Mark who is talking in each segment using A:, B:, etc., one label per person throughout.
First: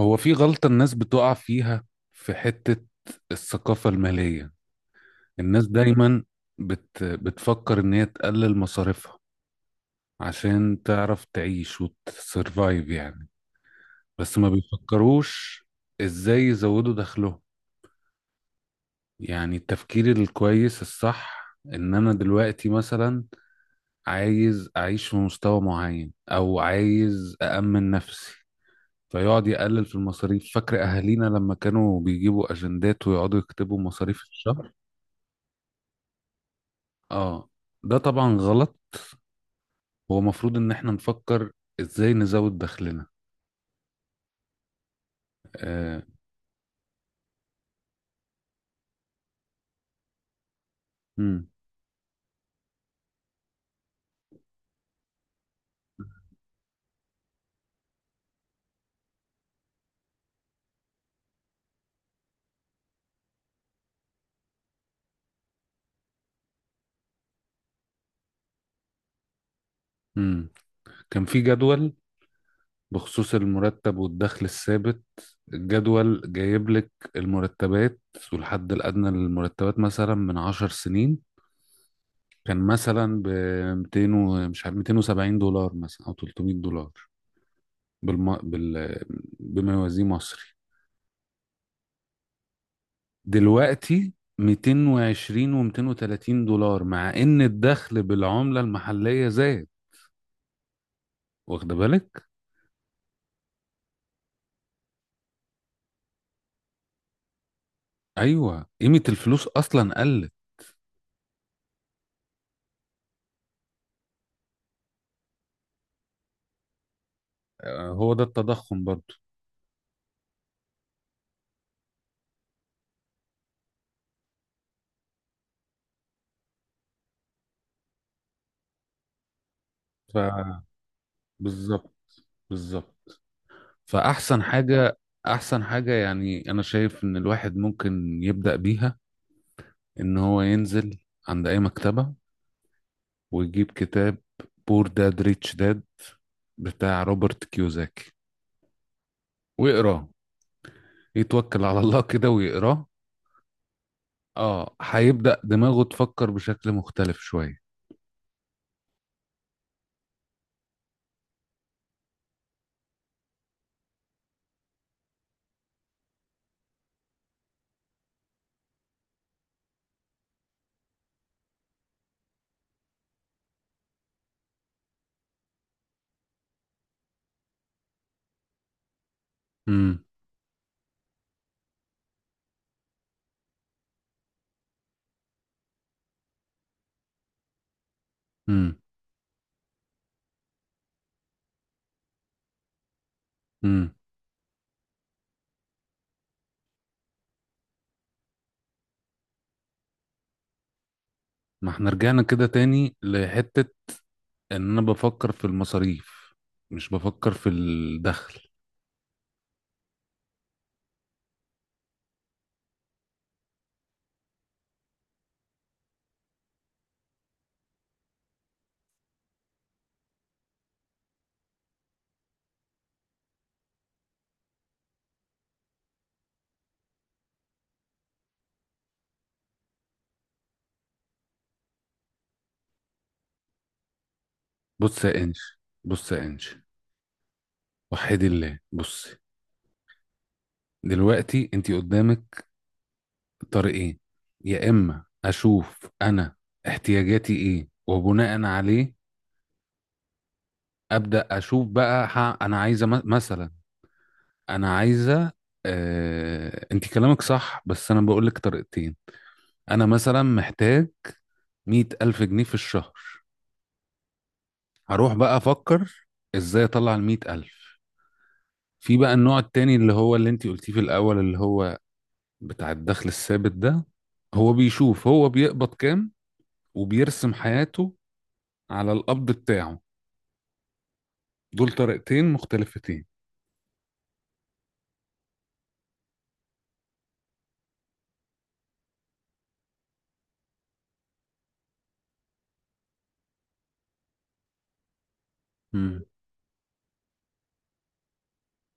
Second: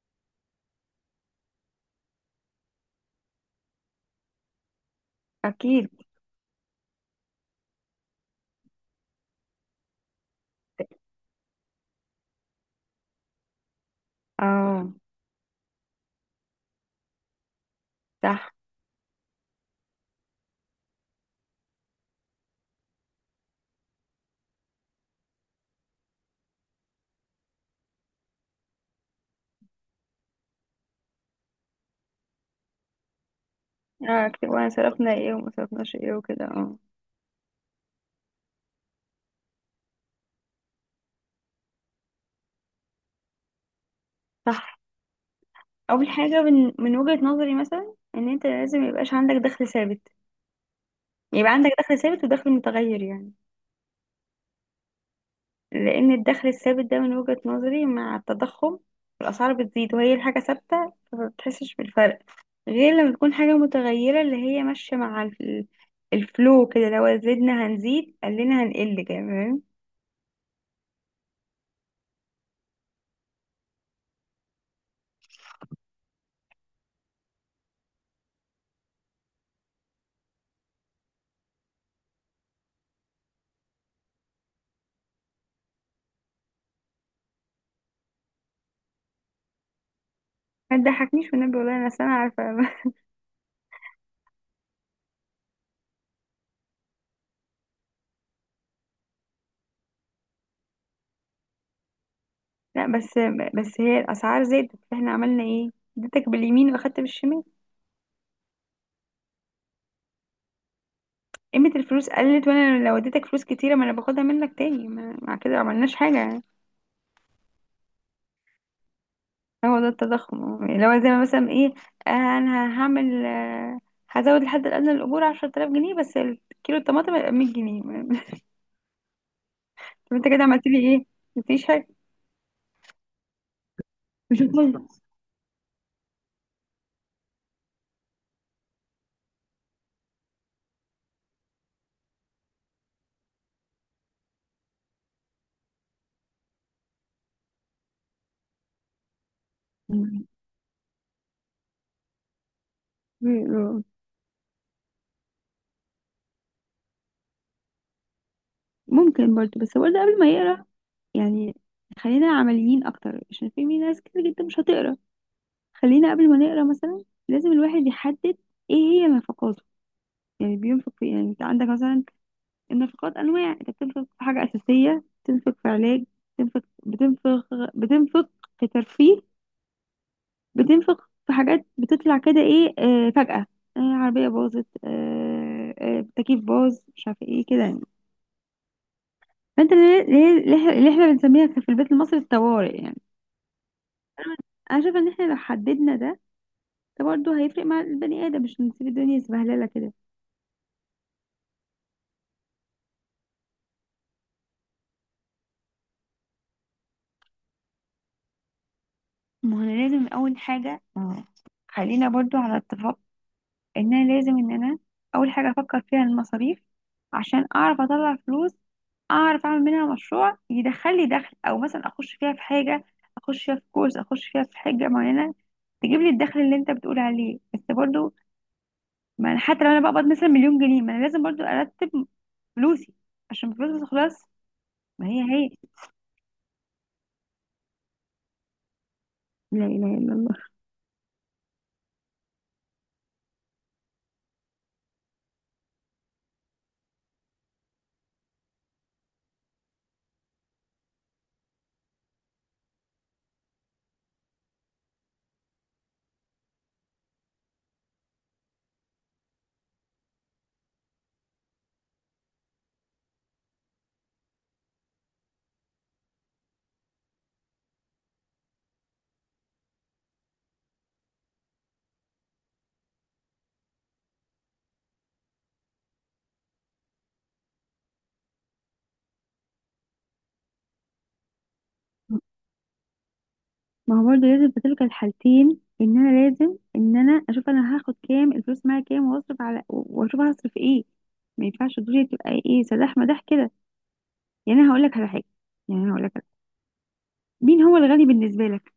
A: هو في غلطة الناس بتقع فيها في حتة الثقافة المالية. الناس
B: اكيد.
A: دايما بتفكر إن هي تقلل مصاريفها عشان تعرف تعيش وتسرفايف يعني، بس ما
B: اه.
A: بيفكروش إزاي يزودوا دخلهم.
B: صح.
A: يعني التفكير الكويس الصح إن أنا دلوقتي مثلا عايز أعيش في مستوى معين أو عايز أأمن نفسي، فيقعد يقلل في المصاريف. فاكر اهالينا لما كانوا بيجيبوا اجندات ويقعدوا يكتبوا مصاريف
B: اه، اكتب وانا
A: الشهر؟
B: صرفنا ايه وما صرفناش ايه وكده. اه.
A: اه، ده طبعا غلط. هو المفروض ان احنا نفكر ازاي نزود دخلنا.
B: صح.
A: آه.
B: اول حاجه من وجهه نظري مثلا ان انت لازم يبقاش عندك دخل ثابت،
A: مم.
B: يبقى عندك دخل ثابت ودخل متغير. يعني لان الدخل الثابت ده من وجهه نظري مع التضخم، الاسعار بتزيد وهي الحاجه ثابته فما بتحسش بالفرق، غير لما تكون حاجه متغيره اللي هي ماشيه مع الفلو كده، لو زدنا هنزيد قلنا هنقل كمان.
A: مم. كان في جدول بخصوص المرتب والدخل الثابت. الجدول جايب لك المرتبات والحد الأدنى للمرتبات مثلا من 10 سنين كان مثلا ب 200 و- مش عارف 270 دولار مثلا أو 300 دولار بالم... بال... بما يوازيه مصري.
B: ما تضحكنيش والنبي، والله انا سنه عارفه.
A: دلوقتي 220 و230 دولار مع ان الدخل بالعملة المحلية زاد، واخد بالك؟
B: لا، بس هي الاسعار زادت فاحنا عملنا ايه؟ اديتك باليمين واخدت بالشمال.
A: ايوه، قيمة الفلوس اصلا قلت.
B: قيمة الفلوس قلت، وانا لو اديتك فلوس كتيرة ما انا باخدها منك تاني. مع كده ما عملناش حاجة يعني.
A: آه، هو ده التضخم برضو.
B: هو ده التضخم اه. اللي هو لو زي ما مثلا ايه، انا هعمل، هزود الحد الادنى للاجور 10,000 جنيه بس الكيلو الطماطم هيبقى 100 جنيه.
A: ف
B: طب انت كده عملت لي ايه؟ مفيش حاجة.
A: بالظبط، بالظبط. فاحسن
B: مش هتقول؟
A: حاجة احسن حاجة يعني انا شايف ان الواحد ممكن يبدأ بيها ان هو ينزل عند اي مكتبة ويجيب كتاب بور داد ريتش داد بتاع روبرت كيوزاكي ويقراه، يتوكل على الله كده ويقراه. اه، هيبدأ دماغه تفكر بشكل مختلف شوية.
B: ممكن برضه، بس برضه قبل ما يقرا يعني خلينا عمليين اكتر عشان في ناس كتير جدا مش هتقرا. خلينا قبل ما نقرا مثلا لازم الواحد يحدد ايه هي نفقاته. يعني بينفق في، يعني انت عندك مثلا النفقات انواع، انت بتنفق في حاجه اساسيه، بتنفق في علاج، بتنفق بتنفق بتنفق في ترفيه،
A: امم.
B: بتنفق في حاجات بتطلع كده ايه فجأة. عربيه باظت، تكييف باظ، مش عارفه ايه كده يعني.
A: امم.
B: فانت اللي احنا بنسميها في البيت المصري الطوارئ يعني.
A: امم.
B: انا شايفه ان احنا لو حددنا ده، ده برضه هيفرق مع البني ادم، مش نسيب الدنيا سبهلله كده.
A: ما احنا رجعنا كده تاني لحتة ان انا بفكر في المصاريف مش بفكر في الدخل.
B: ما هو انا لازم اول حاجه، خلينا برضو على اتفاق ان انا لازم ان انا اول حاجه افكر فيها المصاريف عشان اعرف اطلع فلوس، اعرف اعمل منها مشروع يدخل لي دخل، او مثلا اخش فيها في حاجه، اخش فيها في كورس، اخش فيها في حاجه معينه تجيب لي الدخل اللي انت بتقول عليه. بس برضو ما انا حتى لو انا بقبض مثلا مليون جنيه ما انا لازم برضو ارتب فلوسي عشان الفلوس ما تخلص.
A: بص
B: ما
A: يا
B: هي هي.
A: انش، بص يا انش، وحدي الله بصي.
B: لا اله الا الله.
A: دلوقتي انتي قدامك طريقين. يا اما اشوف انا احتياجاتي ايه وبناء عليه ابدأ اشوف بقى، انا عايزة مثلا انا عايزه، انت كلامك صح بس انا بقول لك طريقتين. انا مثلا محتاج 100 ألف جنيه في الشهر، هروح بقى افكر ازاي اطلع ال100 ألف. في بقى النوع التاني اللي هو اللي انت قلتيه في الاول اللي هو بتاع الدخل الثابت ده، هو بيشوف هو بيقبض كام وبيرسم حياته على القبض بتاعه. دول طريقتين مختلفتين.
B: ما هو برضه لازم في تلك الحالتين ان انا لازم ان انا اشوف انا هاخد كام، الفلوس معايا كام، واصرف على واشوف هصرف ايه. ما ينفعش الدنيا تبقى ايه سداح مداح كده. يعني انا هقول لك على حاجه. يعني انا
A: مم.
B: هقول لك على حاجة. مين هو الغني بالنسبه لك؟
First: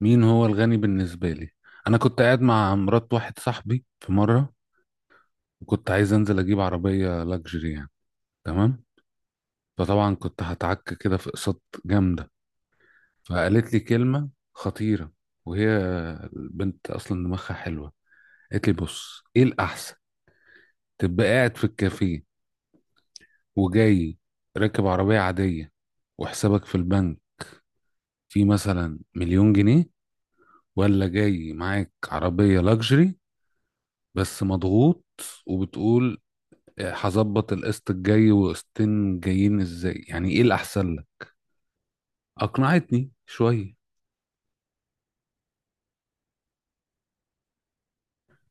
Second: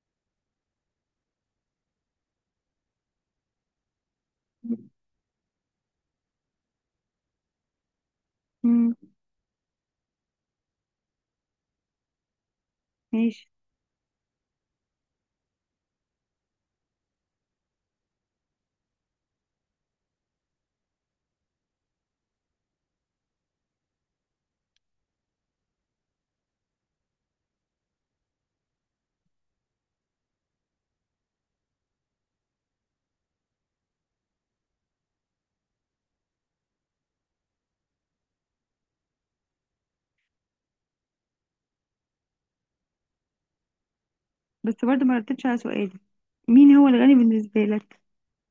A: مين هو الغني بالنسبة لي؟ أنا كنت قاعد مع مرات واحد صاحبي في مرة وكنت عايز انزل اجيب عربيه لاكجري يعني، تمام.
B: امم.
A: فطبعا كنت هتعك كده في اقساط جامده.
B: ماشي.
A: فقالت لي كلمه خطيره، وهي البنت اصلا دماغها حلوه، قالت لي بص، ايه الاحسن؟ تبقى قاعد في الكافيه وجاي راكب عربيه عاديه وحسابك في البنك فيه مثلا مليون جنيه، ولا جاي معاك عربيه لاكجري بس مضغوط وبتقول هظبط القسط الجاي وقسطين جايين ازاي؟ يعني ايه الاحسن لك؟ أقنعتني شوية.
B: بس برضه ما ردتش على سؤالي، مين هو الغني بالنسبه لك؟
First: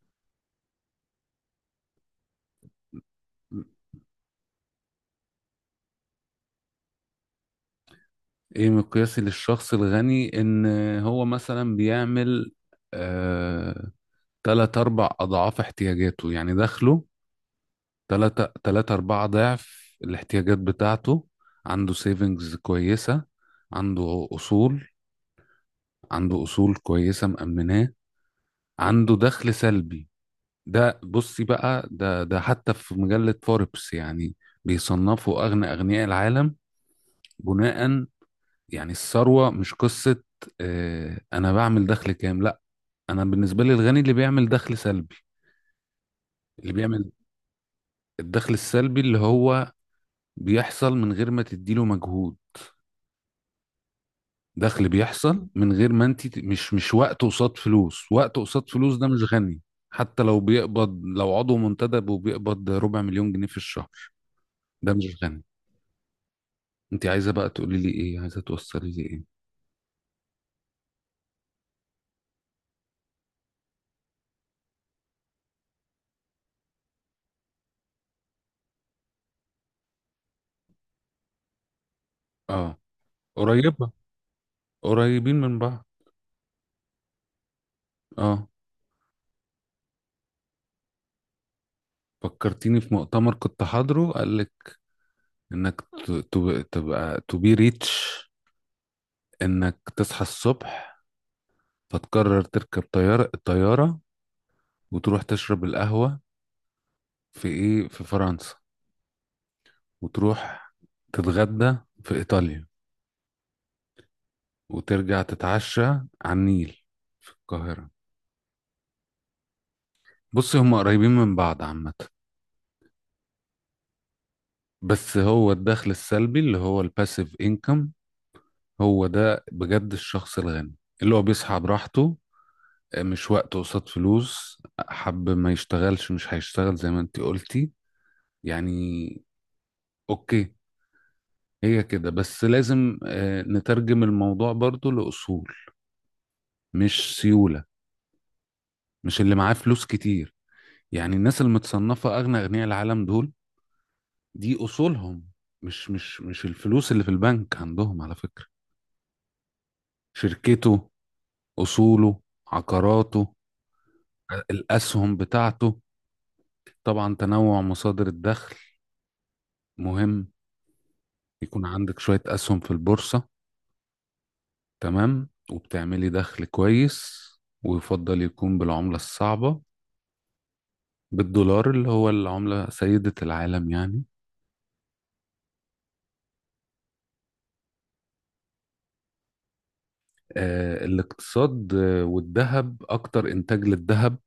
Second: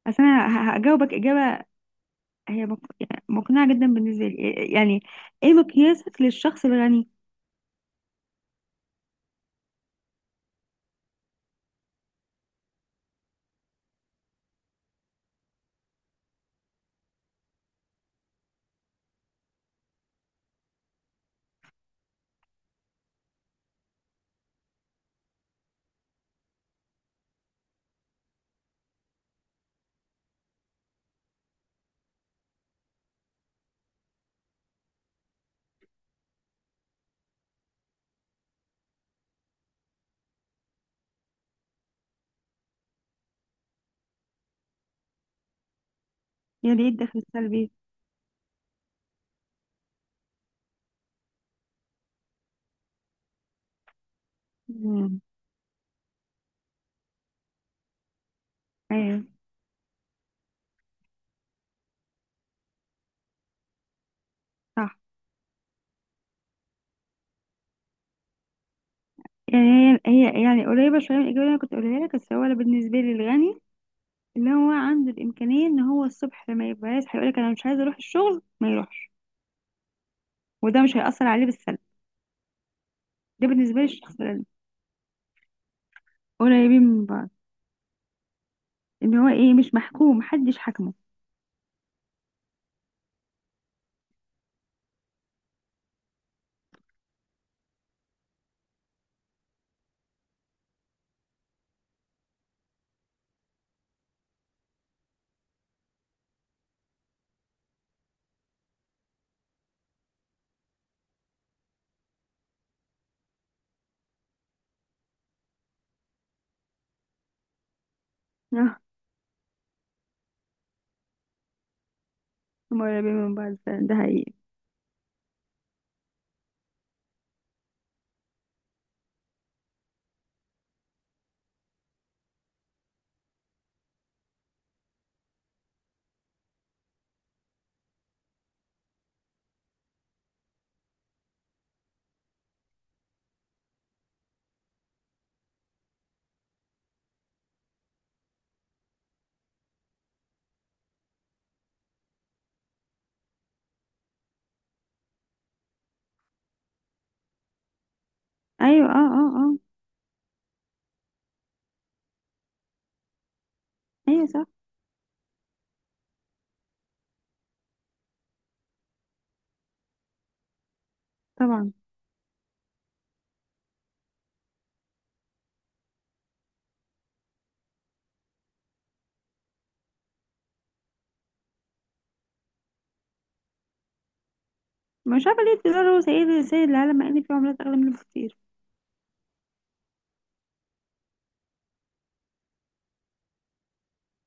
B: اصل انا هجاوبك اجابه هي يعني مقنعه جدا بالنسبه لي. يعني ايه مقياسك للشخص الغني؟
A: إيه مقياسي للشخص الغني؟ إن هو مثلا بيعمل آه تلات أربع أضعاف احتياجاته، يعني دخله تلاتة تلاتة أربعة ضعف الاحتياجات بتاعته، عنده سيفنجز كويسة، عنده أصول، عنده أصول كويسة مأمناه، عنده دخل سلبي. ده بصي بقى، ده ده حتى في مجلة فوربس يعني بيصنفوا أغنى أغنياء العالم بناء، يعني الثروة مش قصة آه، أنا بعمل دخل كام، لأ. أنا بالنسبة لي الغني اللي بيعمل دخل سلبي، اللي
B: يعني ايه
A: بيعمل.
B: الدخل السلبي؟
A: الدخل السلبي اللي هو بيحصل من غير ما تديله مجهود، دخل
B: امم.
A: بيحصل من غير ما أنت مش وقت قصاد فلوس، وقت قصاد فلوس ده
B: ايوه.
A: مش غني. حتى لو بيقبض لو عضو منتدب وبيقبض ربع مليون جنيه في الشهر ده
B: صح.
A: مش غني. أنت عايزة بقى تقولي لي إيه، عايزة توصلي لي إيه؟
B: يعني هي هي يعني قريبة شوية من الإجابة اللي أنا كنت أقولها لك، بس هو أنا بالنسبة لي الغني اللي هو عنده الإمكانية إن هو الصبح لما يبقى يصحى يقولك أنا مش عايز أروح الشغل ما يروحش، وده مش هيأثر عليه بالسلب.
A: آه،
B: ده بالنسبة لي
A: قريبة.
B: الشخص الغني.
A: قريبين من بعض.
B: قريبين من بعض.
A: آه،
B: إن هو إيه، مش محكوم، محدش حكمه.
A: فكرتيني في مؤتمر كنت حاضره، قال انك تبقى تو بي ريتش. انك تصحى الصبح فتقرر تركب طيارة، الطيارة وتروح تشرب القهوة في ايه، في فرنسا، وتروح تتغدى في ايطاليا، وترجع تتعشى على النيل في القاهرة.
B: آه.
A: بص، هم قريبين من بعض عامة.
B: هما قريبين من بعض فعلا، ده حقيقي.
A: بس هو الدخل السلبي اللي هو الباسيف انكم، هو ده بجد الشخص الغني، اللي هو بيصحى براحته، مش وقت قصاد فلوس، حب ما يشتغلش مش هيشتغل زي ما انت قلتي يعني. اوكي. هي كده، بس لازم آه، نترجم الموضوع برضو لأصول، مش سيولة، مش اللي معاه فلوس كتير. يعني الناس المتصنفة أغنى أغنياء العالم دول، دي أصولهم، مش الفلوس اللي في البنك عندهم على فكرة.
B: أيوة. أه. أه.
A: شركته، أصوله، عقاراته،
B: أه. أيوة. صح.
A: الأسهم بتاعته. طبعا تنوع مصادر الدخل مهم. يكون
B: طبعا.
A: عندك شوية أسهم في البورصة، تمام، وبتعملي دخل كويس، ويفضل يكون بالعملة الصعبة، بالدولار اللي هو العملة سيدة العالم يعني.
B: مش عارفة ليه الدولار هو سيد العالم مع إن في عملات أغلى منه بكتير.
A: آه، الاقتصاد آه، والذهب، أكتر إنتاج للذهب.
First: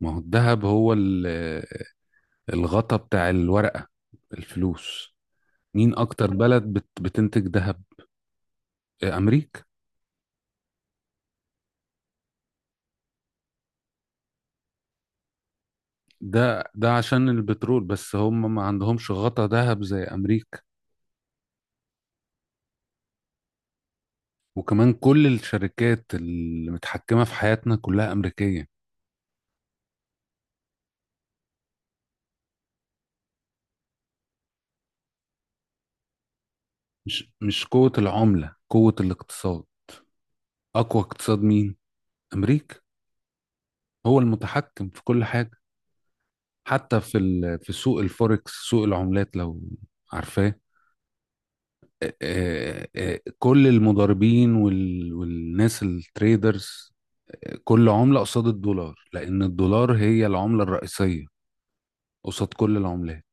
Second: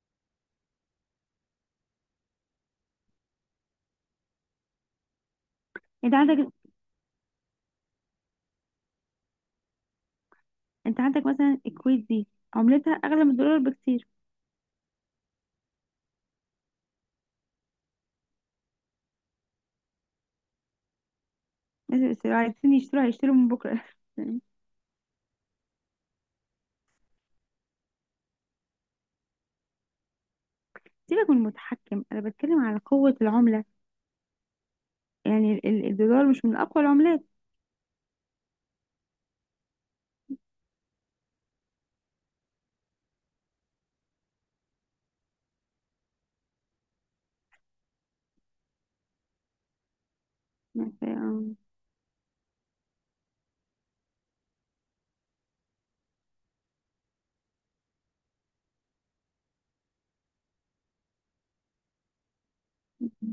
A: ما هو الذهب هو الغطا بتاع الورقة، الفلوس. مين
B: أنت
A: أكتر
B: عندك
A: بلد بتنتج ذهب؟ آه، أمريكا.
B: أنت عندك مثلا الكويت دي عملتها أغلى من الدولار بكتير.
A: ده ده عشان البترول، بس هم ما عندهمش غطا ذهب زي أمريكا.
B: الناس عايزين يشتروا هيشتروا من بكرة.
A: وكمان كل الشركات اللي متحكمة في حياتنا كلها أمريكية.
B: سيبك من المتحكم، أنا بتكلم على قوة العملة. يعني الدولار مش من أقوى العملات.
A: مش قوة العملة، قوة الاقتصاد. أقوى اقتصاد مين؟ أمريكا. هو المتحكم في كل حاجة. حتى في في سوق الفوركس، سوق العملات، لو عارفاه. آه، آه، آه، كل المضاربين والناس التريدرز، آه، كل عملة قصاد الدولار لأن الدولار هي العملة الرئيسية قصاد كل العملات.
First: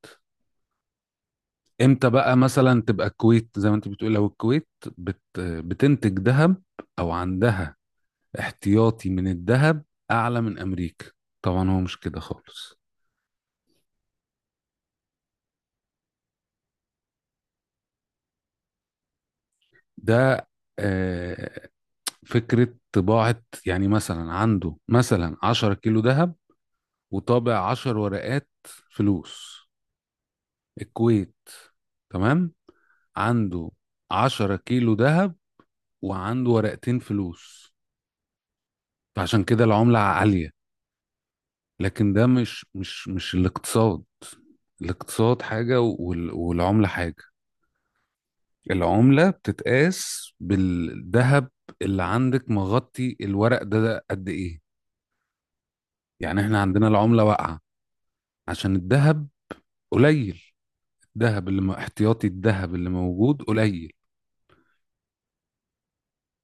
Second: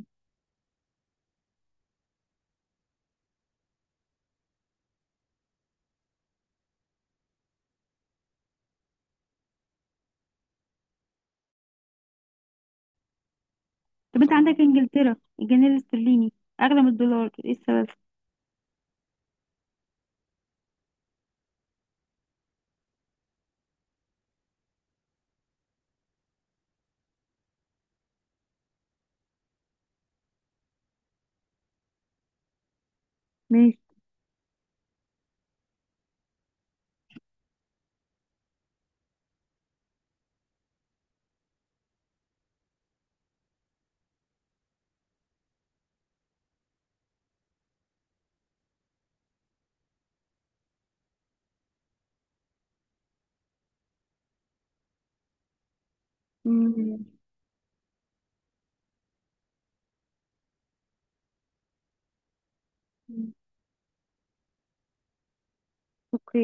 A: امتى بقى مثلا تبقى الكويت زي ما انت بتقول؟ لو الكويت بتنتج ذهب او عندها احتياطي من الذهب اعلى من امريكا، طبعا هو مش كده خالص.
B: طب أنت صح، عندك إنجلترا، الجنيه الاسترليني أغلى من الدولار، إيه السبب؟
A: ده آه، فكرة طباعة. يعني مثلا عنده مثلا 10 كيلو ذهب وطابع 10 ورقات فلوس. الكويت، تمام، عنده
B: ماشي.
A: 10 كيلو ذهب وعنده ورقتين فلوس، فعشان كده العملة عالية. لكن ده مش الاقتصاد. الاقتصاد حاجة والعملة حاجة. العملة بتتقاس بالذهب اللي عندك مغطي الورق ده، ده قد ايه. يعني احنا عندنا
B: مم.
A: العملة واقعة عشان الذهب قليل. الذهب اللي احتياطي الذهب اللي موجود قليل.
B: اوكي.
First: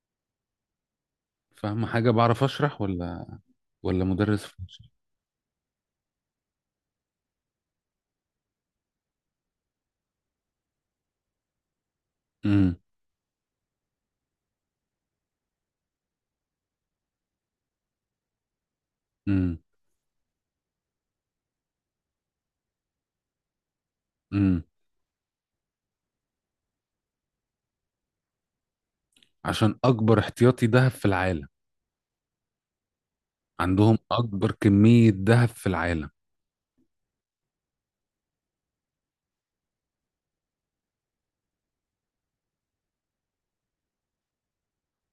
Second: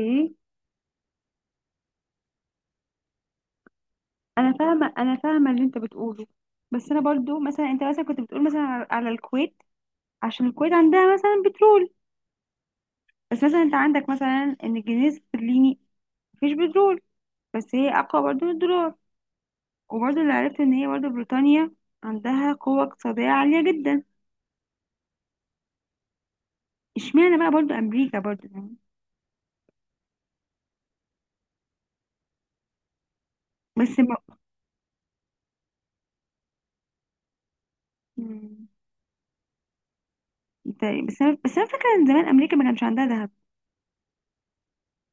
A: فاهم حاجة؟ بعرف اشرح ولا ولا مدرس
B: انا
A: في مصر؟
B: فاهمه، انا فاهمه اللي انت بتقوله. بس انا برضو مثلا، انت مثلا كنت بتقول مثلا على الكويت عشان الكويت عندها مثلا بترول.
A: امم.
B: بس مثلا انت عندك مثلا ان الجنيه الاسترليني مفيش بترول بس هي اقوى برضو من الدولار.
A: امم.
B: وبرضه اللي عرفت ان هي برضه بريطانيا عندها قوة اقتصادية عالية جدا.
A: امم.
B: اشمعنى بقى برضه امريكا برضه يعني؟
A: عشان اكبر احتياطي ذهب في العالم، عندهم
B: بس ما...
A: اكبر كمية ذهب في العالم.
B: مم. طيب، بس انا فاكرة ان زمان امريكا ما كانش عندها ذهب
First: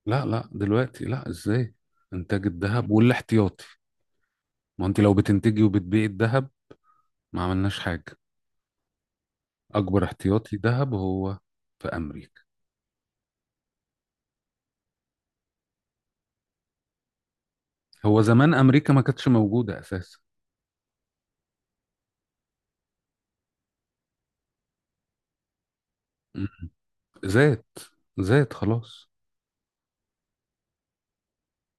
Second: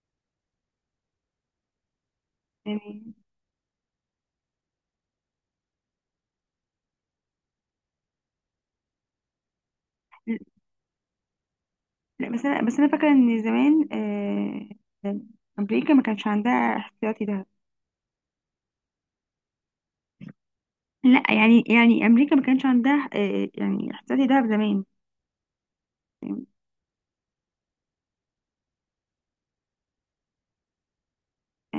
A: لا لا، دلوقتي لا، ازاي. انتاج الذهب
B: يعني.
A: والاحتياطي، ما انت لو بتنتجي وبتبيعي الذهب ما عملناش حاجة. اكبر احتياطي ذهب هو في
B: لا،
A: امريكا.
B: بس انا فاكرة ان زمان، آه... امريكا ما كانش عندها احتياطي ذهب.
A: هو زمان امريكا ما كانتش موجودة اساسا.
B: لا يعني، امريكا ما كانش عندها يعني احتياطي ذهب زمان
A: م- م. زاد. زاد خلاص.